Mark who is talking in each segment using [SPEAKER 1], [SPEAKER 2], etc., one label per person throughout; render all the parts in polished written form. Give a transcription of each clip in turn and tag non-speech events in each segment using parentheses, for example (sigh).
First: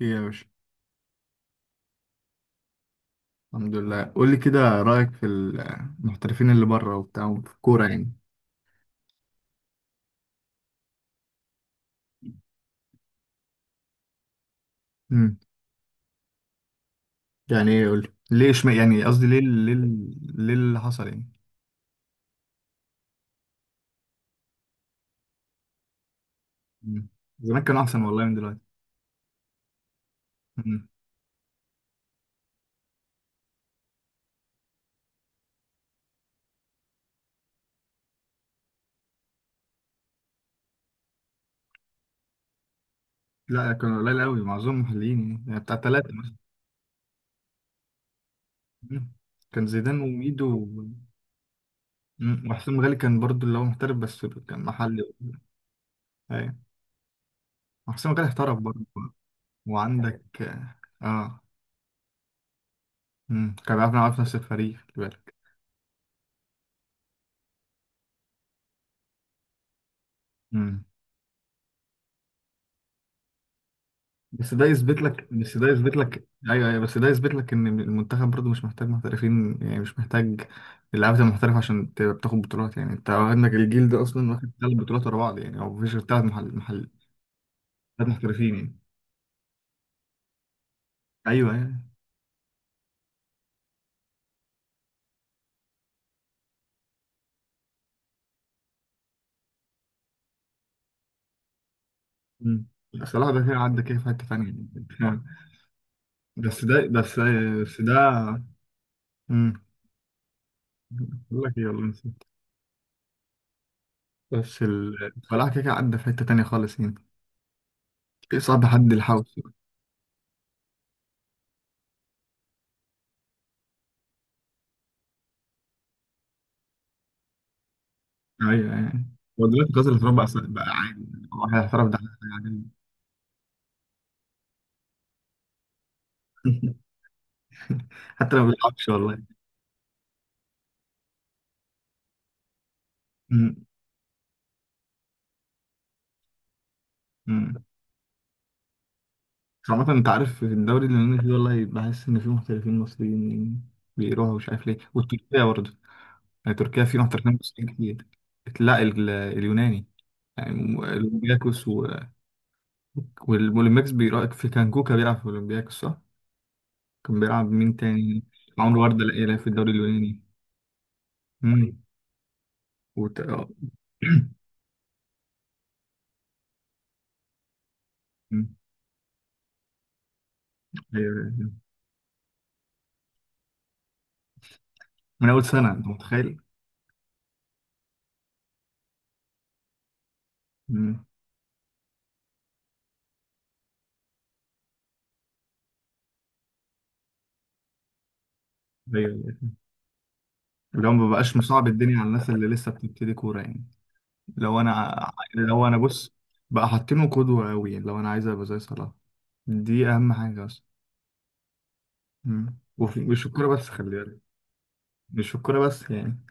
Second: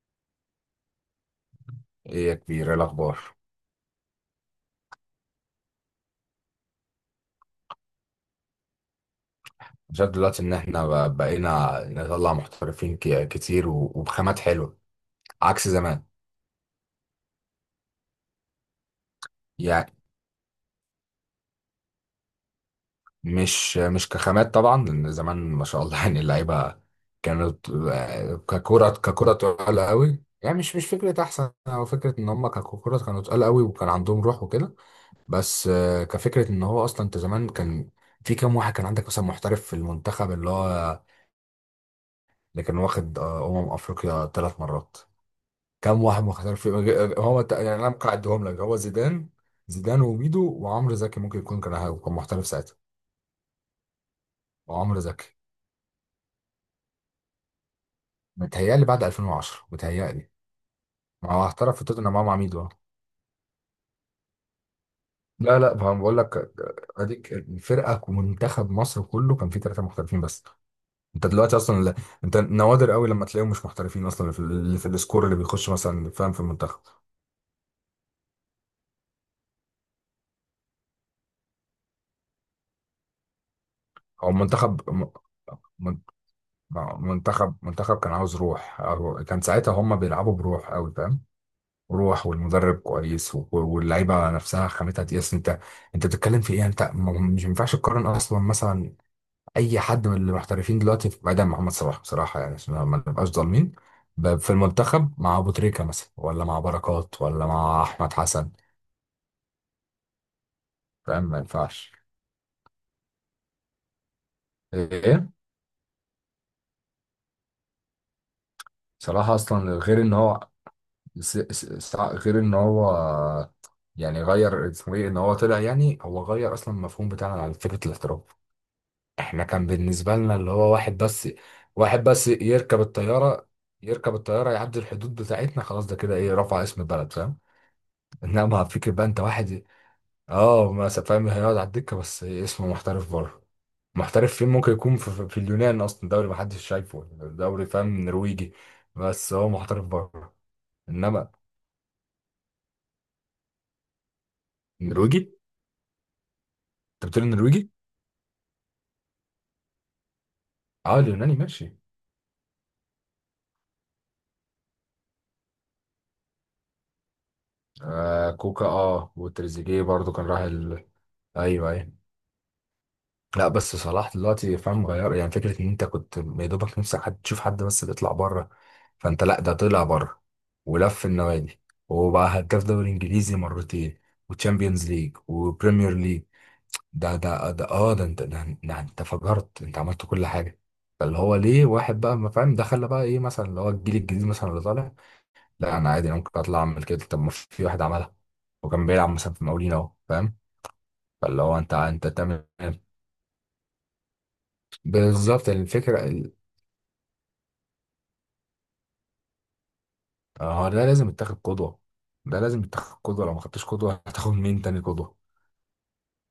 [SPEAKER 1] ايه يا باشا.
[SPEAKER 2] ايه يا كبير، ايه الاخبار؟
[SPEAKER 1] الحمد لله، قول لي كده رأيك في المحترفين اللي بره وبتاع في الكورة يعني.
[SPEAKER 2] أنا شايف دلوقتي ان احنا بقينا نطلع محترفين كتير وبخامات حلوه
[SPEAKER 1] امم.
[SPEAKER 2] عكس زمان.
[SPEAKER 1] يعني ايه؟ قول لي ليه. اشم، يعني قصدي، ليه ليه
[SPEAKER 2] يعني
[SPEAKER 1] ليه اللي حصل يعني.
[SPEAKER 2] مش كخامات طبعا، لان زمان ما شاء الله (laughs) يعني اللعيبه
[SPEAKER 1] مم. زمان
[SPEAKER 2] كانت
[SPEAKER 1] كانوا احسن والله من دلوقتي.
[SPEAKER 2] ككره تقال قوي. يعني مش
[SPEAKER 1] مم.
[SPEAKER 2] فكره احسن، او فكره ان هم ككره كانوا تقال قوي وكان عندهم روح وكده. بس كفكره ان هو اصلا انت زمان كان في كام واحد كان عندك مثلا محترف في المنتخب، اللي هو اللي كان واخد
[SPEAKER 1] لا كانوا قليل
[SPEAKER 2] افريقيا
[SPEAKER 1] قوي،
[SPEAKER 2] ثلاث
[SPEAKER 1] معظمهم
[SPEAKER 2] مرات.
[SPEAKER 1] محليين يعني بتاع
[SPEAKER 2] كام
[SPEAKER 1] ثلاثة
[SPEAKER 2] واحد ما
[SPEAKER 1] مثلا.
[SPEAKER 2] خسرش في يعني انا ممكن اعدهم لك. هو
[SPEAKER 1] مم.
[SPEAKER 2] زيدان،
[SPEAKER 1] كان زيدان
[SPEAKER 2] زيدان
[SPEAKER 1] وميدو
[SPEAKER 2] وميدو وعمرو زكي، ممكن يكون كان هو كان محترف
[SPEAKER 1] مم.
[SPEAKER 2] ساعتها.
[SPEAKER 1] وحسام غالي كان برضو اللي هو محترف، بس كان
[SPEAKER 2] وعمرو
[SPEAKER 1] محلي.
[SPEAKER 2] زكي
[SPEAKER 1] ايوه. وحسام غالي احترف برضو.
[SPEAKER 2] متهيألي بعد 2010،
[SPEAKER 1] وعندك.
[SPEAKER 2] متهيألي. ما
[SPEAKER 1] اه.
[SPEAKER 2] هو احترف في توتنهام مع ميدو.
[SPEAKER 1] مم. كان بيعرف يلعب في نفس الفريق، خلي بالك.
[SPEAKER 2] لا لا، ما بقول لك، اديك الفرقه، ومنتخب مصر كله كان فيه ثلاثه محترفين بس.
[SPEAKER 1] مم.
[SPEAKER 2] انت دلوقتي اصلا انت نوادر قوي لما تلاقيهم مش محترفين اصلا،
[SPEAKER 1] بس ده
[SPEAKER 2] في
[SPEAKER 1] يثبت
[SPEAKER 2] السكور
[SPEAKER 1] لك
[SPEAKER 2] اللي
[SPEAKER 1] بس ده
[SPEAKER 2] بيخش
[SPEAKER 1] يثبت
[SPEAKER 2] مثلا،
[SPEAKER 1] لك
[SPEAKER 2] فاهم؟ في
[SPEAKER 1] ايوه ايوه،
[SPEAKER 2] المنتخب
[SPEAKER 1] بس ده يثبت لك ان المنتخب برضه مش محتاج محترفين يعني، مش محتاج اللعيبه المحترفه عشان تبقى بتاخد بطولات يعني. انت عندك الجيل ده اصلا
[SPEAKER 2] او
[SPEAKER 1] واخد ثلاث
[SPEAKER 2] منتخب.
[SPEAKER 1] بطولات ورا بعض يعني، او مفيش غير ثلاث محل.
[SPEAKER 2] منتخب
[SPEAKER 1] ثلاث
[SPEAKER 2] كان عاوز
[SPEAKER 1] محترفين يعني.
[SPEAKER 2] روح، أو كان ساعتها هم بيلعبوا بروح قوي فاهم.
[SPEAKER 1] ايوه يعني.
[SPEAKER 2] روح، والمدرب كويس، واللعيبه نفسها خامتها تقيس. انت انت بتتكلم في ايه؟ انت مش ينفعش تقارن اصلا مثلا اي حد من المحترفين دلوقتي، بعيدا عن محمد صلاح بصراحه، يعني
[SPEAKER 1] مم.
[SPEAKER 2] عشان ما نبقاش
[SPEAKER 1] صلاح ده كده
[SPEAKER 2] ظالمين.
[SPEAKER 1] عدى كده في حته
[SPEAKER 2] في
[SPEAKER 1] ثانيه
[SPEAKER 2] المنتخب
[SPEAKER 1] يعني.
[SPEAKER 2] مع ابو تريكه مثلا، ولا مع
[SPEAKER 1] بس ده بس.
[SPEAKER 2] بركات، ولا
[SPEAKER 1] بس
[SPEAKER 2] مع
[SPEAKER 1] ده.
[SPEAKER 2] احمد حسن،
[SPEAKER 1] مم.
[SPEAKER 2] فاهم؟ ما
[SPEAKER 1] بقول لك ايه، والله
[SPEAKER 2] ينفعش.
[SPEAKER 1] نسيت. بس
[SPEAKER 2] ايه،
[SPEAKER 1] صلاح كده كده عدى في حته ثانيه خالص يعني. صعب حد يلحقه.
[SPEAKER 2] صلاح اصلا غير ان هو س- س- غير ان هو، يعني غير اسمه ايه، ان هو طلع، يعني هو غير اصلا المفهوم بتاعنا على فكره الاحتراف.
[SPEAKER 1] ايوه يعني.
[SPEAKER 2] احنا
[SPEAKER 1] هو
[SPEAKER 2] كان
[SPEAKER 1] دلوقتي كاس الاحتراف
[SPEAKER 2] بالنسبه
[SPEAKER 1] بقى.
[SPEAKER 2] لنا اللي
[SPEAKER 1] بقى
[SPEAKER 2] هو واحد
[SPEAKER 1] عادي.
[SPEAKER 2] بس،
[SPEAKER 1] واحد احترف ده.
[SPEAKER 2] واحد بس
[SPEAKER 1] عادي.
[SPEAKER 2] يركب الطياره، يركب الطياره يعدي الحدود بتاعتنا، خلاص ده كده ايه، رفع اسم
[SPEAKER 1] (laughs)
[SPEAKER 2] البلد فاهم.
[SPEAKER 1] حتى لو ما
[SPEAKER 2] انما
[SPEAKER 1] بيلعبش
[SPEAKER 2] فكره بقى
[SPEAKER 1] والله.
[SPEAKER 2] انت واحد، اه ما س- فاهم، هيقعد على الدكه بس اسمه محترف بره.
[SPEAKER 1] امم.
[SPEAKER 2] محترف فين؟ ممكن يكون في اليونان اصلا، دوري ما حدش شايفه،
[SPEAKER 1] امم.
[SPEAKER 2] دوري فاهم، نرويجي. بس هو محترف
[SPEAKER 1] عامة انت عارف
[SPEAKER 2] بره.
[SPEAKER 1] في الدوري اللي انا
[SPEAKER 2] انما
[SPEAKER 1] فيه، والله بحس ان فيه محترفين مصريين بيروحوا، مش عارف ليه،
[SPEAKER 2] نرويجي،
[SPEAKER 1] وتركيا برضه. يعني تركيا فيه
[SPEAKER 2] انت بتقول
[SPEAKER 1] محترفين مصريين
[SPEAKER 2] نرويجي؟
[SPEAKER 1] كتير. لا اليوناني. يعني
[SPEAKER 2] اه، اليوناني
[SPEAKER 1] الاولمبياكوس
[SPEAKER 2] ماشي.
[SPEAKER 1] و... والاولمبياكوس بيراقب في كانكوكا، بيلعب في الاولمبياكوس صح؟ كان بيلعب مين تاني؟
[SPEAKER 2] آه كوكا،
[SPEAKER 1] عمرو وردة
[SPEAKER 2] اه
[SPEAKER 1] لا يلعب في الدوري
[SPEAKER 2] وتريزيجيه برضو
[SPEAKER 1] اليوناني.
[SPEAKER 2] كان راح ال... ايوه
[SPEAKER 1] امم.
[SPEAKER 2] ايوه.
[SPEAKER 1] آه.
[SPEAKER 2] لا بس صلاح
[SPEAKER 1] (clears throat)
[SPEAKER 2] دلوقتي فاهم غير، يعني فكره ان انت كنت يا دوبك نفسك حد تشوف حد بس بيطلع
[SPEAKER 1] أمم.
[SPEAKER 2] بره. فانت لا، ده طلع بره ولف
[SPEAKER 1] ايوه.
[SPEAKER 2] النوادي، وبقى هداف دوري انجليزي مرتين وتشامبيونز ليج
[SPEAKER 1] من اول سنه انت
[SPEAKER 2] وبريمير ليج.
[SPEAKER 1] متخيل.
[SPEAKER 2] ده ده ده اه ده انت ده, ده انت فجرت، انت عملت كل حاجه.
[SPEAKER 1] امم.
[SPEAKER 2] فاللي هو ليه واحد بقى ما فاهم ده، خلى بقى ايه مثلا اللي هو الجيل الجديد مثلا اللي طالع؟ لا انا عادي، انا ممكن اطلع اعمل كده. طب ما في واحد عملها وكان
[SPEAKER 1] ايوه
[SPEAKER 2] بيلعب مثلا في
[SPEAKER 1] أيوة.
[SPEAKER 2] مقاولين، اهو فاهم.
[SPEAKER 1] اللي هو ما بقاش
[SPEAKER 2] فاللي هو
[SPEAKER 1] مصعب
[SPEAKER 2] انت
[SPEAKER 1] الدنيا على
[SPEAKER 2] انت
[SPEAKER 1] الناس اللي
[SPEAKER 2] تعمل
[SPEAKER 1] لسه بتبتدي كوره يعني.
[SPEAKER 2] بالظبط
[SPEAKER 1] لو انا
[SPEAKER 2] الفكره
[SPEAKER 1] بص. بقى حاطينه قدوه قوي يعني، لو انا عايز ابقى زي صلاح. دي اهم حاجه
[SPEAKER 2] آه،
[SPEAKER 1] اصلا.
[SPEAKER 2] هو ده لازم يتاخد قدوه. ده لازم يتاخد
[SPEAKER 1] ومش
[SPEAKER 2] قدوه، لو ما
[SPEAKER 1] الكوره
[SPEAKER 2] خدتش
[SPEAKER 1] بس خلي
[SPEAKER 2] قدوه
[SPEAKER 1] بالك.
[SPEAKER 2] هتاخد مين تاني قدوه؟
[SPEAKER 1] مش في الكوره بس يعني.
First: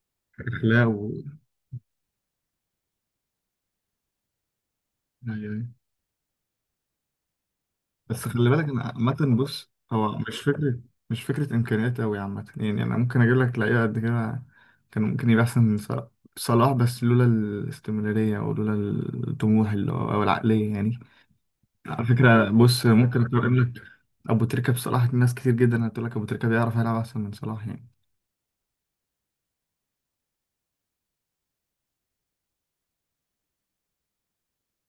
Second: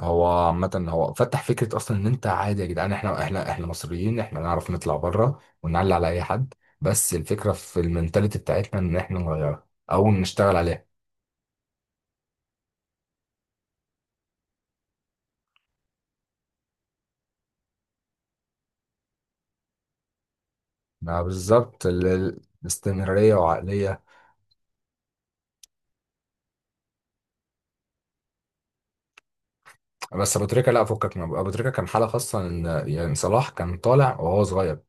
[SPEAKER 2] هو عامة
[SPEAKER 1] اخلاق و...
[SPEAKER 2] هو فتح فكرة أصلا إن أنت عادي يا جدعان، إحنا، إحنا مصريين، إحنا نعرف نطلع
[SPEAKER 1] أيوة.
[SPEAKER 2] بره
[SPEAKER 1] أيوة.
[SPEAKER 2] ونعلي على أي حد. بس الفكرة في
[SPEAKER 1] بس
[SPEAKER 2] المنتاليتي
[SPEAKER 1] خلي بالك ان
[SPEAKER 2] بتاعتنا إن إحنا
[SPEAKER 1] عامة
[SPEAKER 2] نغيرها
[SPEAKER 1] بص
[SPEAKER 2] أو
[SPEAKER 1] هو مش
[SPEAKER 2] نشتغل
[SPEAKER 1] فكرة.
[SPEAKER 2] عليها.
[SPEAKER 1] مش فكرة امكانيات قوي عامة يعني، انا ممكن اجيب لك لعيبة قد كده كان ممكن يبقى احسن من صلاح. صلاح بس لولا الاستمرارية، او لولا الطموح اللي هو، او العقلية يعني.
[SPEAKER 2] ما بالظبط
[SPEAKER 1] على فكرة بص، ممكن
[SPEAKER 2] الاستمرارية
[SPEAKER 1] اقارن لك
[SPEAKER 2] وعقلية.
[SPEAKER 1] ابو تريكة بصلاح. ناس كتير جدا هتقول لك ابو تريكة بيعرف يلعب احسن من صلاح يعني.
[SPEAKER 2] بس ابو تريكه لا، فكك من أبو تريكه، كان حاله خاصه، ان يعني صلاح كان طالع وهو صغير.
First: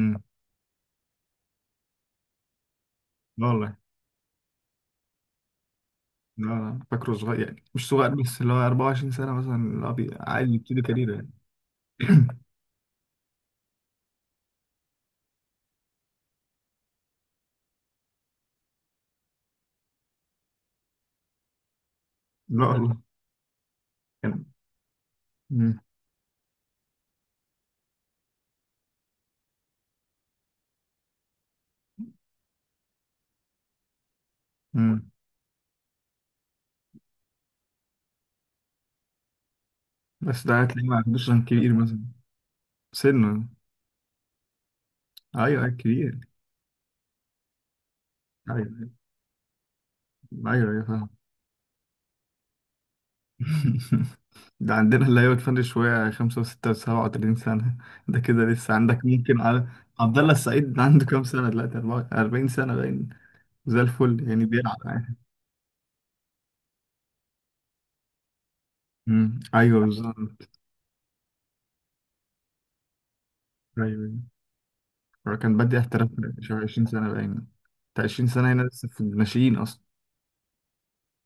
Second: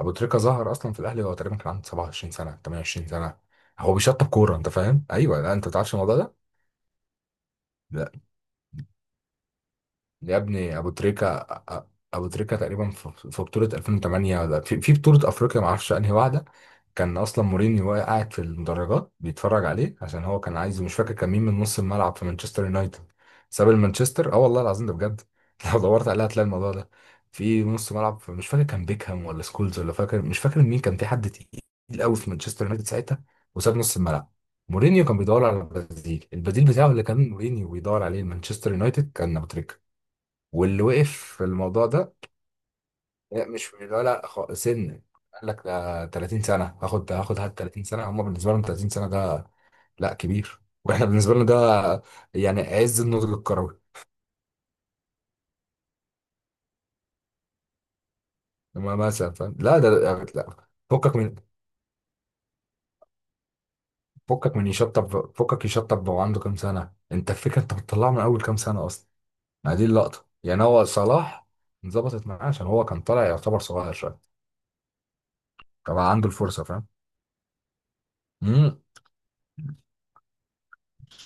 [SPEAKER 2] ابو تريكه ظهر اصلا في الاهلي وهو تقريبا كان عنده 27 سنه، 28 سنه،
[SPEAKER 1] لا والله.
[SPEAKER 2] هو بيشطب كوره، انت فاهم؟ ايوه، لا انت ما تعرفش الموضوع ده.
[SPEAKER 1] لا لا، فاكره صغير يعني، مش صغير بس اللي هو 24 سنة مثلا، اللي هو
[SPEAKER 2] يا
[SPEAKER 1] عادي
[SPEAKER 2] ابني
[SPEAKER 1] يبتدي
[SPEAKER 2] ابو
[SPEAKER 1] كاريره يعني.
[SPEAKER 2] تريكة، أ- ابو
[SPEAKER 1] (clears throat)
[SPEAKER 2] تريكة تقريبا في في بطولة 2008، ولا في بطولة افريقيا، ما اعرفش انهي واحدة، كان اصلا مورينيو قاعد في المدرجات بيتفرج عليه، عشان هو كان عايز، مش فاكر كان مين، من نص الملعب في مانشستر
[SPEAKER 1] لا والله.
[SPEAKER 2] يونايتد، ساب المانشستر. اه
[SPEAKER 1] كان.
[SPEAKER 2] والله العظيم، ده بجد (laughs) لو
[SPEAKER 1] مم.
[SPEAKER 2] دورت عليها هتلاقي الموضوع ده. في نص ملعب، مش فاكر كان بيكهام ولا سكولز، ولا فاكر، مش فاكر مين كان، في حد تقيل قوي في مانشستر يونايتد ساعتها، وساب نص الملعب. مورينيو
[SPEAKER 1] مم.
[SPEAKER 2] كان بيدور على البديل بتاعه اللي كان مورينيو بيدور عليه، مانشستر يونايتد، كان ابو تريكة.
[SPEAKER 1] بس ده
[SPEAKER 2] واللي
[SPEAKER 1] هتلاقيه ما
[SPEAKER 2] وقف
[SPEAKER 1] عندوش رقم
[SPEAKER 2] في
[SPEAKER 1] كبير
[SPEAKER 2] الموضوع
[SPEAKER 1] مثلا.
[SPEAKER 2] ده، لا،
[SPEAKER 1] سنه.
[SPEAKER 2] مش ولا سن.
[SPEAKER 1] ايوه
[SPEAKER 2] قال لك
[SPEAKER 1] أيوة،
[SPEAKER 2] ده
[SPEAKER 1] كبير.
[SPEAKER 2] 30 سنه، هاخد هات، 30 سنه هم بالنسبه لهم 30
[SPEAKER 1] ايوه.
[SPEAKER 2] سنه ده. لا
[SPEAKER 1] ايوه
[SPEAKER 2] كبير
[SPEAKER 1] ايوه، أيوة،
[SPEAKER 2] (laughs) واحنا
[SPEAKER 1] فاهم.
[SPEAKER 2] بالنسبه لنا ده يعني عز النضج الكروي.
[SPEAKER 1] (laughs) ده عندنا اللي هي بتفرق شويه 5 و6 و37 سنه. (laughs) ده كده لسه
[SPEAKER 2] لما
[SPEAKER 1] عندك
[SPEAKER 2] مثلا
[SPEAKER 1] ممكن
[SPEAKER 2] فاهم،
[SPEAKER 1] على
[SPEAKER 2] لا
[SPEAKER 1] عبد الله
[SPEAKER 2] لا،
[SPEAKER 1] السعيد. عنده
[SPEAKER 2] فكك
[SPEAKER 1] كام
[SPEAKER 2] من،
[SPEAKER 1] سنه دلوقتي؟ 40 سنه باين. زي الفل يعني،
[SPEAKER 2] فكك من
[SPEAKER 1] بيلعب عادي.
[SPEAKER 2] يشطب، فكك يشطب وهو عنده كام سنه؟ انت الفكره انت بتطلعه من اول كام سنه اصلا.
[SPEAKER 1] أمم،
[SPEAKER 2] ما
[SPEAKER 1] ايوه
[SPEAKER 2] دي اللقطه،
[SPEAKER 1] بالظبط.
[SPEAKER 2] يعني هو صلاح انظبطت معاه عشان هو كان طالع يعتبر
[SPEAKER 1] ايوه
[SPEAKER 2] صغير
[SPEAKER 1] أيوة.
[SPEAKER 2] شويه،
[SPEAKER 1] هو كان بادئ
[SPEAKER 2] كان
[SPEAKER 1] احتراف.
[SPEAKER 2] عنده
[SPEAKER 1] شهر
[SPEAKER 2] الفرصه فاهم.
[SPEAKER 1] 20 سنه باين. بتاع 20 سنه هنا
[SPEAKER 2] امم.
[SPEAKER 1] لسه في الناشئين اصلا.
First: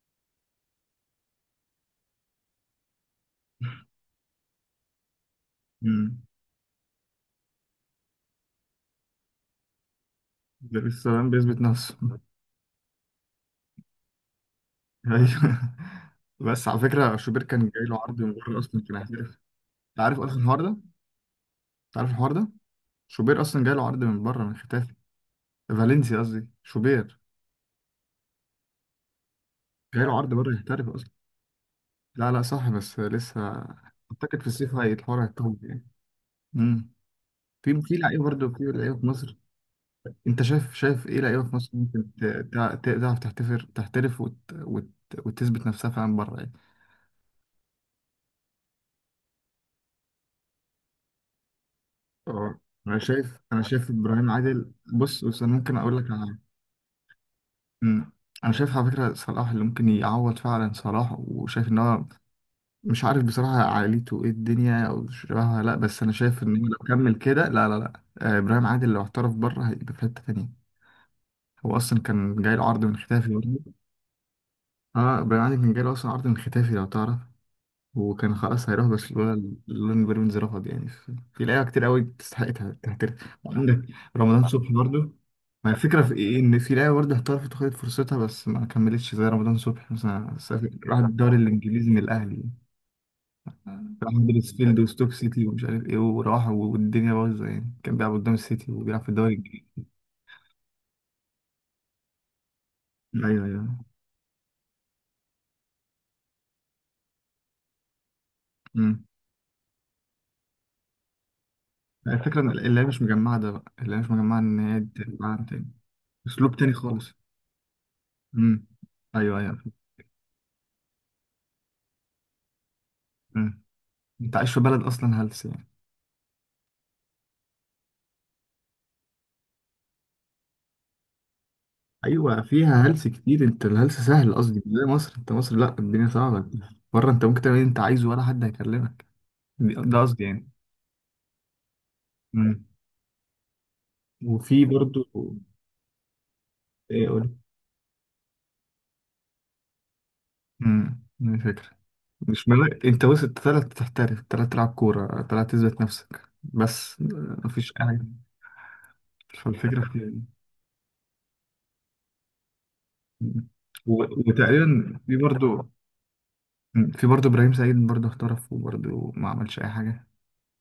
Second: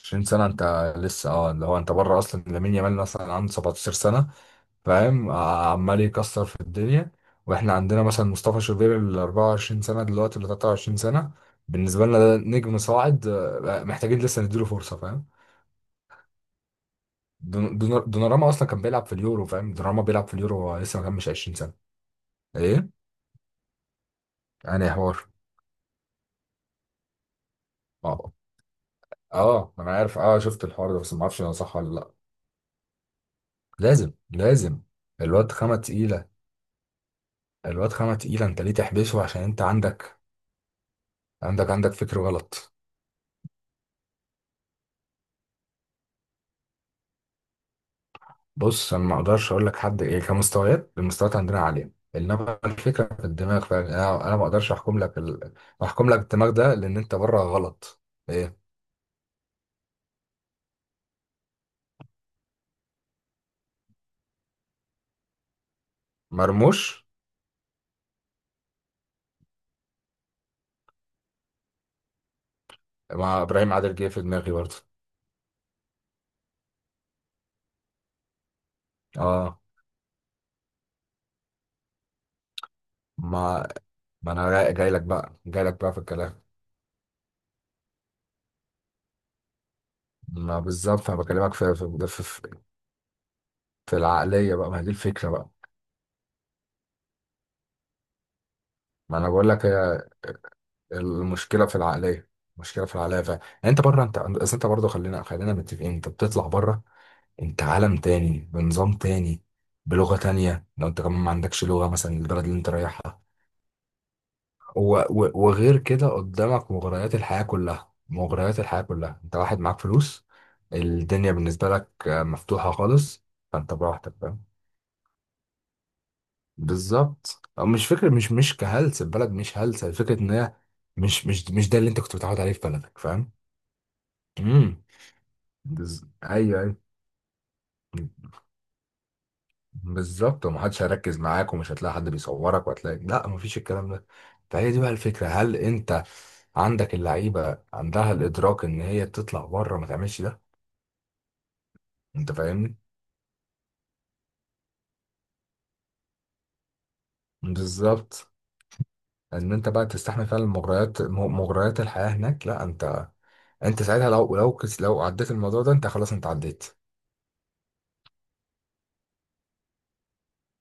[SPEAKER 2] 20 سنة انت لسه، اللي هو انت بره اصلا، لامين يامال مثلا عنده 17 سنة، فاهم؟ عمال
[SPEAKER 1] أمم.
[SPEAKER 2] يكسر في الدنيا. واحنا عندنا مثلا مصطفى شوبير ال 24 سنة دلوقتي ولا
[SPEAKER 1] ده
[SPEAKER 2] 23
[SPEAKER 1] لسه باين
[SPEAKER 2] سنة،
[SPEAKER 1] بيثبت نفسه.
[SPEAKER 2] بالنسبة لنا ده نجم صاعد، محتاجين لسه نديله فرصة فاهم.
[SPEAKER 1] ايوه. (laughs) بس على فكره شوبير كان جاي له عرض من
[SPEAKER 2] دوناراما
[SPEAKER 1] بره
[SPEAKER 2] اصلا
[SPEAKER 1] اصلا،
[SPEAKER 2] كان
[SPEAKER 1] كان
[SPEAKER 2] بيلعب في
[SPEAKER 1] هيحترف.
[SPEAKER 2] اليورو فاهم،
[SPEAKER 1] انت
[SPEAKER 2] دوناراما
[SPEAKER 1] عارف
[SPEAKER 2] بيلعب في
[SPEAKER 1] اصلا
[SPEAKER 2] اليورو
[SPEAKER 1] الحوار ده؟
[SPEAKER 2] وهو
[SPEAKER 1] انت
[SPEAKER 2] لسه ما كملش 20 سنة.
[SPEAKER 1] عارف الحوار ده؟
[SPEAKER 2] ايه
[SPEAKER 1] شوبير اصلا جاي له عرض من بره، من
[SPEAKER 2] يعني يا
[SPEAKER 1] ختافي.
[SPEAKER 2] حوار؟
[SPEAKER 1] فالنسيا قصدي، شوبير.
[SPEAKER 2] اه اه انا
[SPEAKER 1] جاي له
[SPEAKER 2] عارف،
[SPEAKER 1] عرض بره
[SPEAKER 2] شفت
[SPEAKER 1] يحترف
[SPEAKER 2] الحوار ده
[SPEAKER 1] اصلا.
[SPEAKER 2] بس ما اعرفش هو صح ولا لا.
[SPEAKER 1] لا لا صح، بس لسه.
[SPEAKER 2] لازم
[SPEAKER 1] اعتقد في الصيف
[SPEAKER 2] لازم.
[SPEAKER 1] هي الحوار
[SPEAKER 2] الواد
[SPEAKER 1] هيتطور
[SPEAKER 2] خامة
[SPEAKER 1] يعني.
[SPEAKER 2] تقيلة،
[SPEAKER 1] امم. في
[SPEAKER 2] الواد
[SPEAKER 1] في
[SPEAKER 2] خامة
[SPEAKER 1] لعيبه
[SPEAKER 2] تقيلة،
[SPEAKER 1] برضه، في
[SPEAKER 2] انت ليه
[SPEAKER 1] لعيبه في
[SPEAKER 2] تحبسه؟
[SPEAKER 1] مصر.
[SPEAKER 2] عشان انت عندك،
[SPEAKER 1] انت شايف ايه لعيبه في مصر
[SPEAKER 2] عندك
[SPEAKER 1] ممكن
[SPEAKER 2] فكر
[SPEAKER 1] تع-
[SPEAKER 2] غلط.
[SPEAKER 1] ت- تعرف تحترف وتثبت نفسها فعلا بره يعني.
[SPEAKER 2] بص، انا ما اقدرش اقول لك حد ايه كمستويات، المستويات عندنا عاليه، انما
[SPEAKER 1] اه. انا
[SPEAKER 2] الفكره في
[SPEAKER 1] شايف
[SPEAKER 2] الدماغ،
[SPEAKER 1] انا شايف
[SPEAKER 2] فانا
[SPEAKER 1] ابراهيم
[SPEAKER 2] انا ما
[SPEAKER 1] عادل
[SPEAKER 2] اقدرش احكم لك
[SPEAKER 1] بص، بس انا
[SPEAKER 2] ال...
[SPEAKER 1] ممكن اقول لك.
[SPEAKER 2] احكم لك الدماغ ده، لان انت بره غلط.
[SPEAKER 1] مم. انا
[SPEAKER 2] ايه،
[SPEAKER 1] شايف على فكره صلاح اللي ممكن يعوض فعلا صلاح، وشايف ان هو، مش عارف بصراحه عائلته ايه الدنيا او شبهها، لا بس انا شايف ان هو لو
[SPEAKER 2] مرموش.
[SPEAKER 1] كمل كده، لا لا لا، ابراهيم عادل لو احترف بره هيبقى في حته تانيه. هو اصلا كان جاي له عرض من ختافي
[SPEAKER 2] مع
[SPEAKER 1] برضه.
[SPEAKER 2] ابراهيم عادل جه في دماغي برضه.
[SPEAKER 1] اه. ابراهيم عادل كان جاي له اصلا عرض من ختافي لو تعرف. وكان خلاص هيروح برشلونة.
[SPEAKER 2] اه،
[SPEAKER 1] اللون بيراميدز رفض يعني. في لعيبة كتير قوي تستحق تحترف.
[SPEAKER 2] ما
[SPEAKER 1] وعندك
[SPEAKER 2] ما
[SPEAKER 1] رمضان
[SPEAKER 2] انا
[SPEAKER 1] صبحي
[SPEAKER 2] جاي جاي لك
[SPEAKER 1] برضه.
[SPEAKER 2] بقى، جاي
[SPEAKER 1] ما
[SPEAKER 2] لك بقى في
[SPEAKER 1] الفكرة في إيه؟
[SPEAKER 2] الكلام.
[SPEAKER 1] إن في لعيبة برضه احترفت وخدت فرصتها بس ما كملتش، زي رمضان صبحي مثلا
[SPEAKER 2] ما
[SPEAKER 1] سافر راح
[SPEAKER 2] بالظبط انا
[SPEAKER 1] الدوري
[SPEAKER 2] بكلمك في
[SPEAKER 1] الإنجليزي من
[SPEAKER 2] في في, في
[SPEAKER 1] الأهلي.
[SPEAKER 2] في
[SPEAKER 1] راح
[SPEAKER 2] العقليه بقى،
[SPEAKER 1] هدرسفيلد
[SPEAKER 2] ما هي دي
[SPEAKER 1] وستوك
[SPEAKER 2] الفكره
[SPEAKER 1] سيتي
[SPEAKER 2] بقى.
[SPEAKER 1] ومش عارف إيه، وراح والدنيا بايظة يعني، كان بيلعب قدام السيتي وبيلعب في
[SPEAKER 2] ما انا
[SPEAKER 1] الدوري
[SPEAKER 2] بقول لك،
[SPEAKER 1] الإنجليزي.
[SPEAKER 2] هي المشكله في العقليه، المشكله في العقليه فعلا.
[SPEAKER 1] أيوه
[SPEAKER 2] يعني
[SPEAKER 1] أيوه.
[SPEAKER 2] انت بره، انت أصل، انت برضه خلينا متفقين، انت بتطلع بره. انت عالم تاني بنظام
[SPEAKER 1] أمم.
[SPEAKER 2] تاني بلغة تانية، لو انت كمان ما عندكش لغة مثلا
[SPEAKER 1] الفكرة
[SPEAKER 2] البلد
[SPEAKER 1] إن
[SPEAKER 2] اللي انت
[SPEAKER 1] اللعيبة مش
[SPEAKER 2] رايحها،
[SPEAKER 1] مجمعة. ده بقى اللعيبة مش مجمعة إن هي تبقى تاني.
[SPEAKER 2] وغير كده
[SPEAKER 1] أسلوب
[SPEAKER 2] قدامك
[SPEAKER 1] تاني خالص.
[SPEAKER 2] مغريات الحياة كلها، مغريات
[SPEAKER 1] أمم.
[SPEAKER 2] الحياة كلها، انت
[SPEAKER 1] أيوه
[SPEAKER 2] واحد
[SPEAKER 1] أيوه.
[SPEAKER 2] معاك فلوس، الدنيا بالنسبة لك مفتوحة خالص،
[SPEAKER 1] أمم.
[SPEAKER 2] فانت براحتك
[SPEAKER 1] انت
[SPEAKER 2] فاهم.
[SPEAKER 1] عايش في بلد اصلا هلس يعني.
[SPEAKER 2] بالظبط، أو مش فكرة، مش كهلس البلد، مش هلسة، الفكرة ان هي مش ده اللي انت كنت متعود
[SPEAKER 1] ايوه،
[SPEAKER 2] عليه في
[SPEAKER 1] فيها
[SPEAKER 2] بلدك
[SPEAKER 1] هلس
[SPEAKER 2] فاهم.
[SPEAKER 1] كتير. انت الهلس سهل قصدي، مش
[SPEAKER 2] امم،
[SPEAKER 1] زي مصر، انت مصر لا،
[SPEAKER 2] بز...
[SPEAKER 1] الدنيا صعبه.
[SPEAKER 2] ايوه ايوه.
[SPEAKER 1] بره انت ممكن تعمل اللي انت عايزه، ولا حد هيكلمك. ده قصدي
[SPEAKER 2] بالظبط،
[SPEAKER 1] يعني.
[SPEAKER 2] ومحدش هيركز معاك، ومش هتلاقي حد
[SPEAKER 1] امم.
[SPEAKER 2] بيصورك، وهتلاقي لا مفيش الكلام ده.
[SPEAKER 1] وفي
[SPEAKER 2] فهي دي بقى
[SPEAKER 1] برضو.
[SPEAKER 2] الفكرة، هل انت عندك
[SPEAKER 1] ايه قول.
[SPEAKER 2] اللعيبة عندها الإدراك إن هي تطلع بره ما تعملش ده؟
[SPEAKER 1] دي فكرة.
[SPEAKER 2] انت
[SPEAKER 1] مش
[SPEAKER 2] فاهمني.
[SPEAKER 1] ملاك انت، بس انت طلعت تحترف، طلعت تلعب كورة، طلعت تثبت نفسك، بس مفيش اي حاجة.
[SPEAKER 2] بالظبط، ان انت
[SPEAKER 1] فالفكرة
[SPEAKER 2] بقى
[SPEAKER 1] في.
[SPEAKER 2] تستحمل فعلا مغريات، مغريات الحياة هناك، لا انت.
[SPEAKER 1] مم.
[SPEAKER 2] انت
[SPEAKER 1] و-
[SPEAKER 2] ساعتها لو،
[SPEAKER 1] وتقريبا
[SPEAKER 2] لو
[SPEAKER 1] في
[SPEAKER 2] عديت الموضوع
[SPEAKER 1] برضه.
[SPEAKER 2] ده انت خلاص، انت عديت.
[SPEAKER 1] مم. في برضه ابراهيم سعيد، برضه احترف وبرضه ما عملش اي حاجة.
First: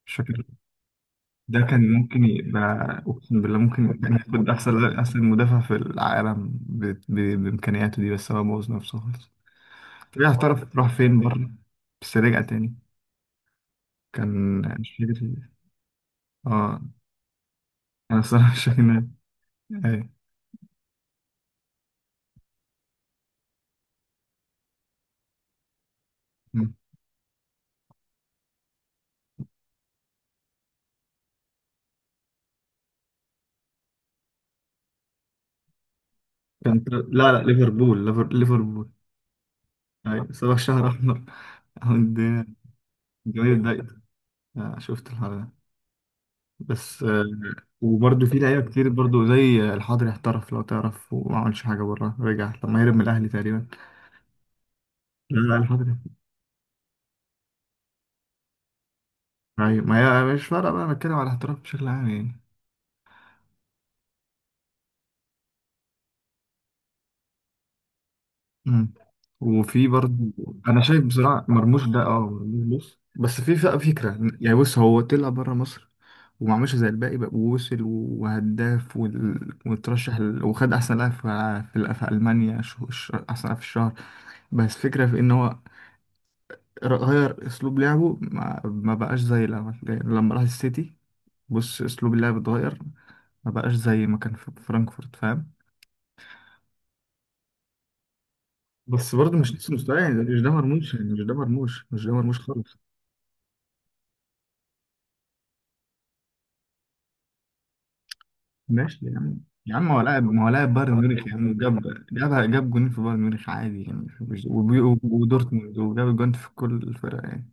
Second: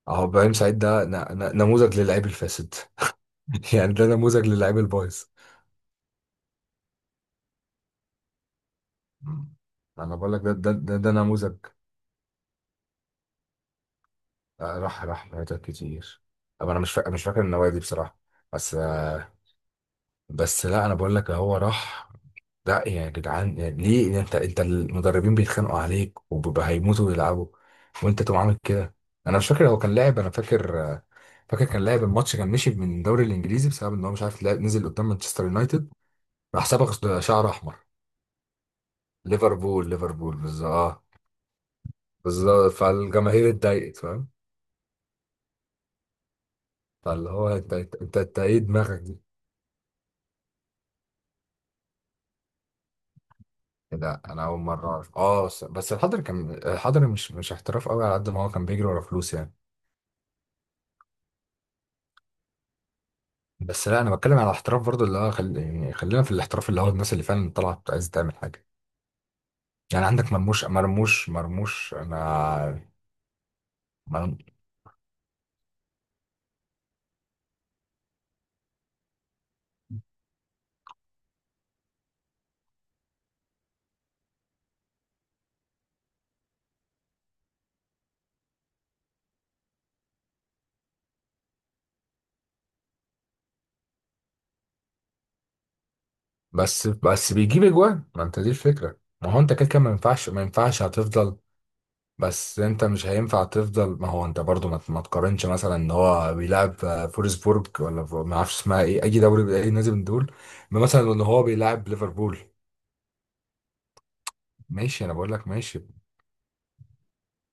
[SPEAKER 1] مش
[SPEAKER 2] اهو
[SPEAKER 1] فاكر.
[SPEAKER 2] ابراهيم سعيد ده
[SPEAKER 1] ده كان
[SPEAKER 2] نموذج
[SPEAKER 1] ممكن
[SPEAKER 2] للعيب
[SPEAKER 1] يبقى،
[SPEAKER 2] الفاسد.
[SPEAKER 1] اقسم بالله
[SPEAKER 2] (laughs) يعني
[SPEAKER 1] ممكن
[SPEAKER 2] ده
[SPEAKER 1] كان
[SPEAKER 2] نموذج
[SPEAKER 1] ياخد
[SPEAKER 2] للعيب
[SPEAKER 1] احسن،
[SPEAKER 2] البايظ.
[SPEAKER 1] مدافع في العالم بامكانياته دي، بس هو بوظ نفسه خالص.
[SPEAKER 2] مم. انا
[SPEAKER 1] طلع
[SPEAKER 2] بقول لك ده، ده
[SPEAKER 1] احترف راح
[SPEAKER 2] ده, ده
[SPEAKER 1] فين بره؟
[SPEAKER 2] نموذج.
[SPEAKER 1] بس رجع تاني. كان،
[SPEAKER 2] آه،
[SPEAKER 1] مش
[SPEAKER 2] راح
[SPEAKER 1] فاكر.
[SPEAKER 2] مناطق كتير. طب انا
[SPEAKER 1] اه.
[SPEAKER 2] مش فاكر النوادي
[SPEAKER 1] انا
[SPEAKER 2] بصراحه.
[SPEAKER 1] الصراحه مش
[SPEAKER 2] بس
[SPEAKER 1] فاكر مين. ايوه.
[SPEAKER 2] بس لا انا بقول لك هو راح، ده يا جدعان، يعني ليه، يعني انت المدربين بيتخانقوا عليك وبيبقى هيموتوا ويلعبوا، وانت تقوم عامل كده؟ انا مش فاكر هو كان لاعب، انا فاكر آه، فاكر كان لاعب الماتش، كان مشي من الدوري الانجليزي بسبب ان هو مش عارف لعب، نزل قدام مانشستر يونايتد راح
[SPEAKER 1] كان
[SPEAKER 2] صبغ
[SPEAKER 1] لا لا
[SPEAKER 2] شعر احمر.
[SPEAKER 1] ليفربول. ليفربول.
[SPEAKER 2] ليفربول،
[SPEAKER 1] ايوه،
[SPEAKER 2] ليفربول،
[SPEAKER 1] صباح
[SPEAKER 2] بالظبط
[SPEAKER 1] شهر
[SPEAKER 2] اه.
[SPEAKER 1] احمر. (laughs) عند
[SPEAKER 2] بالظبط، فالجماهير
[SPEAKER 1] جماهير الدقيق.
[SPEAKER 2] اتضايقت فاهم.
[SPEAKER 1] آه، شفت الحوار ده. بس
[SPEAKER 2] فاللي هو انت، انت انت
[SPEAKER 1] وبرضه في
[SPEAKER 2] إنت ايه
[SPEAKER 1] لعيبه كتير
[SPEAKER 2] دماغك؟
[SPEAKER 1] برضه، زي الحضري احترف لو تعرف، وما عملش حاجه بره، رجع لما هرب من الاهلي تقريبا.
[SPEAKER 2] لا انا اول مره اعرف.
[SPEAKER 1] لا
[SPEAKER 2] اه
[SPEAKER 1] لا
[SPEAKER 2] بس، بس
[SPEAKER 1] الحضري.
[SPEAKER 2] الحضري، كان الحضري مش مش احتراف قوي، على قد ما هو كان بيجري ورا فلوس يعني.
[SPEAKER 1] ايوه ما هي مش فارقه بقى، أنا بتكلم على الاحتراف بشكل عام يعني.
[SPEAKER 2] بس لا انا بتكلم على احتراف برضو اللي هو خل... يعني خلينا في الاحتراف، اللي هو الناس اللي فعلا طلعت عايزه تعمل حاجه.
[SPEAKER 1] مم. وفي
[SPEAKER 2] يعني
[SPEAKER 1] برضه.
[SPEAKER 2] عندك مرموش،
[SPEAKER 1] انا شايف
[SPEAKER 2] مرموش،
[SPEAKER 1] بصراحه مرموش
[SPEAKER 2] مرموش.
[SPEAKER 1] ده،
[SPEAKER 2] انا
[SPEAKER 1] مرموش. بص، بس في فكره
[SPEAKER 2] مرم...
[SPEAKER 1] يعني. بص، هو طلع بره مصر وما عملش زي الباقي بقى، ووصل وهداف، وترشح، وخد احسن لاعب في في المانيا، احسن لاعب في الشهر. بس فكره في ان هو، غير اسلوب لعبه. ما بقاش زي لما راح السيتي. بص اسلوب اللعب اتغير. ما بقاش زي ما كان في فرانكفورت، فاهم؟
[SPEAKER 2] بس بيجيب اجوان، ما انت دي الفكره،
[SPEAKER 1] بس
[SPEAKER 2] ما
[SPEAKER 1] برضه
[SPEAKER 2] هو
[SPEAKER 1] مش
[SPEAKER 2] انت كده
[SPEAKER 1] نفس
[SPEAKER 2] كده ما
[SPEAKER 1] المستوى يعني.
[SPEAKER 2] ينفعش،
[SPEAKER 1] مش
[SPEAKER 2] ما
[SPEAKER 1] ده
[SPEAKER 2] ينفعش
[SPEAKER 1] مرموش يعني، مش ده
[SPEAKER 2] هتفضل.
[SPEAKER 1] مرموش، مش ده مرموش
[SPEAKER 2] بس
[SPEAKER 1] خالص.
[SPEAKER 2] انت مش هينفع تفضل. ما هو انت برضو ما تقارنش مثلا ان هو بيلعب فولسبورج، ولا ما اعرفش اسمها ايه،
[SPEAKER 1] ماشي
[SPEAKER 2] اي
[SPEAKER 1] يعني.
[SPEAKER 2] دوري، اي
[SPEAKER 1] يا عم
[SPEAKER 2] نادي
[SPEAKER 1] هو
[SPEAKER 2] من
[SPEAKER 1] لاعب،
[SPEAKER 2] دول،
[SPEAKER 1] ما هو لاعب بايرن
[SPEAKER 2] مثلا ان
[SPEAKER 1] ميونخ
[SPEAKER 2] هو
[SPEAKER 1] يعني. وجاب
[SPEAKER 2] بيلعب
[SPEAKER 1] جاب
[SPEAKER 2] ليفربول.
[SPEAKER 1] جاب جاب جونين في بايرن ميونخ عادي يعني. مش
[SPEAKER 2] ماشي، انا بقول لك
[SPEAKER 1] ودورتموند،
[SPEAKER 2] ماشي.
[SPEAKER 1] وجاب جون في كل الفرق يعني.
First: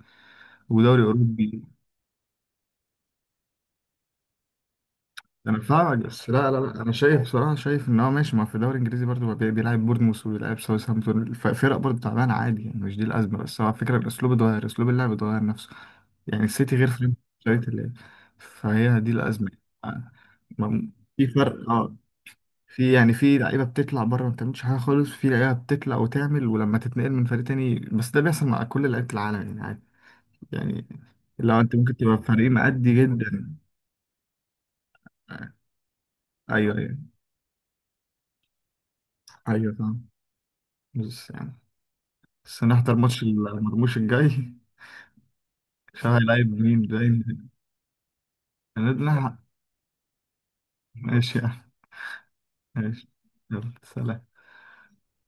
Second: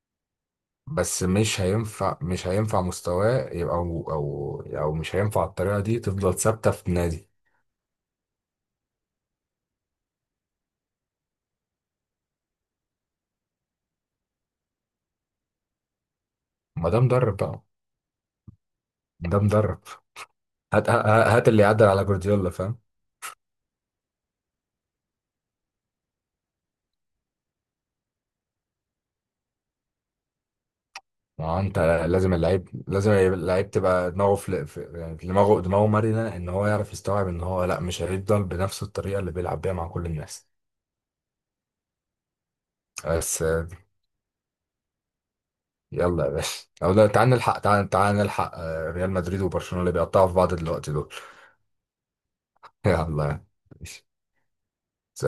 [SPEAKER 1] ودوري
[SPEAKER 2] بس مش
[SPEAKER 1] اوروبي.
[SPEAKER 2] هينفع، مش هينفع مستواه يبقى، او او مش هينفع
[SPEAKER 1] انا
[SPEAKER 2] الطريقه
[SPEAKER 1] فاهمك،
[SPEAKER 2] دي
[SPEAKER 1] بس
[SPEAKER 2] تفضل
[SPEAKER 1] لا لا
[SPEAKER 2] ثابته
[SPEAKER 1] لا،
[SPEAKER 2] في
[SPEAKER 1] انا شايف
[SPEAKER 2] نادي.
[SPEAKER 1] بصراحه، شايف ان هو ماشي. ما هو في الدوري الانجليزي برضه بيلعب بورنموث وبيلعب ساوثهامبتون، فرق برضه تعبانه عادي يعني. مش دي الازمه، بس هو فكره الاسلوب اتغير، اسلوب اللعب اتغير نفسه. يعني السيتي غير
[SPEAKER 2] ما ده
[SPEAKER 1] فريمبونج
[SPEAKER 2] مدرب بقى،
[SPEAKER 1] شريت اللي. فهي دي
[SPEAKER 2] ده
[SPEAKER 1] الأزمة.
[SPEAKER 2] مدرب.
[SPEAKER 1] آه، ما-
[SPEAKER 2] هات، هات
[SPEAKER 1] في
[SPEAKER 2] هات اللي
[SPEAKER 1] فرق،
[SPEAKER 2] يعدل على جوارديولا فاهم.
[SPEAKER 1] في يعني، في لعيبة بتطلع بره ما بتعملش حاجة خالص، في لعيبة بتطلع وتعمل ولما تتنقل من فريق تاني، بس ده بيحصل مع كل لعيبة العالم يعني، عادي يعني.
[SPEAKER 2] ما
[SPEAKER 1] لو
[SPEAKER 2] هو
[SPEAKER 1] انت
[SPEAKER 2] انت
[SPEAKER 1] ممكن تبقى في
[SPEAKER 2] لازم
[SPEAKER 1] فريق
[SPEAKER 2] اللعيب،
[SPEAKER 1] مأدي
[SPEAKER 2] لازم
[SPEAKER 1] جدا.
[SPEAKER 2] اللعيب تبقى دماغه في, في يعني
[SPEAKER 1] آه.
[SPEAKER 2] دماغه مرنه، ان هو
[SPEAKER 1] ايوه
[SPEAKER 2] يعرف
[SPEAKER 1] ايوه.
[SPEAKER 2] يستوعب ان هو لا، مش هيفضل بنفس الطريقه اللي بيلعب بيها
[SPEAKER 1] ايوه
[SPEAKER 2] مع كل
[SPEAKER 1] فاهم.
[SPEAKER 2] الناس.
[SPEAKER 1] بس يعني، بس نحضر ماتش
[SPEAKER 2] بس
[SPEAKER 1] المرموش الجاي. (laughs) عشان
[SPEAKER 2] يلا يا
[SPEAKER 1] هيلاعب
[SPEAKER 2] باشا،
[SPEAKER 1] مين
[SPEAKER 2] او لا،
[SPEAKER 1] باين؟
[SPEAKER 2] تعال نلحق، تعال نلحق ريال
[SPEAKER 1] هنلحق.
[SPEAKER 2] مدريد وبرشلونه اللي بيقطعوا في بعض دلوقتي دول.
[SPEAKER 1] ماشي يعني.
[SPEAKER 2] (laughs) يلا،
[SPEAKER 1] ماشي. يلا
[SPEAKER 2] ماشي.
[SPEAKER 1] سلام.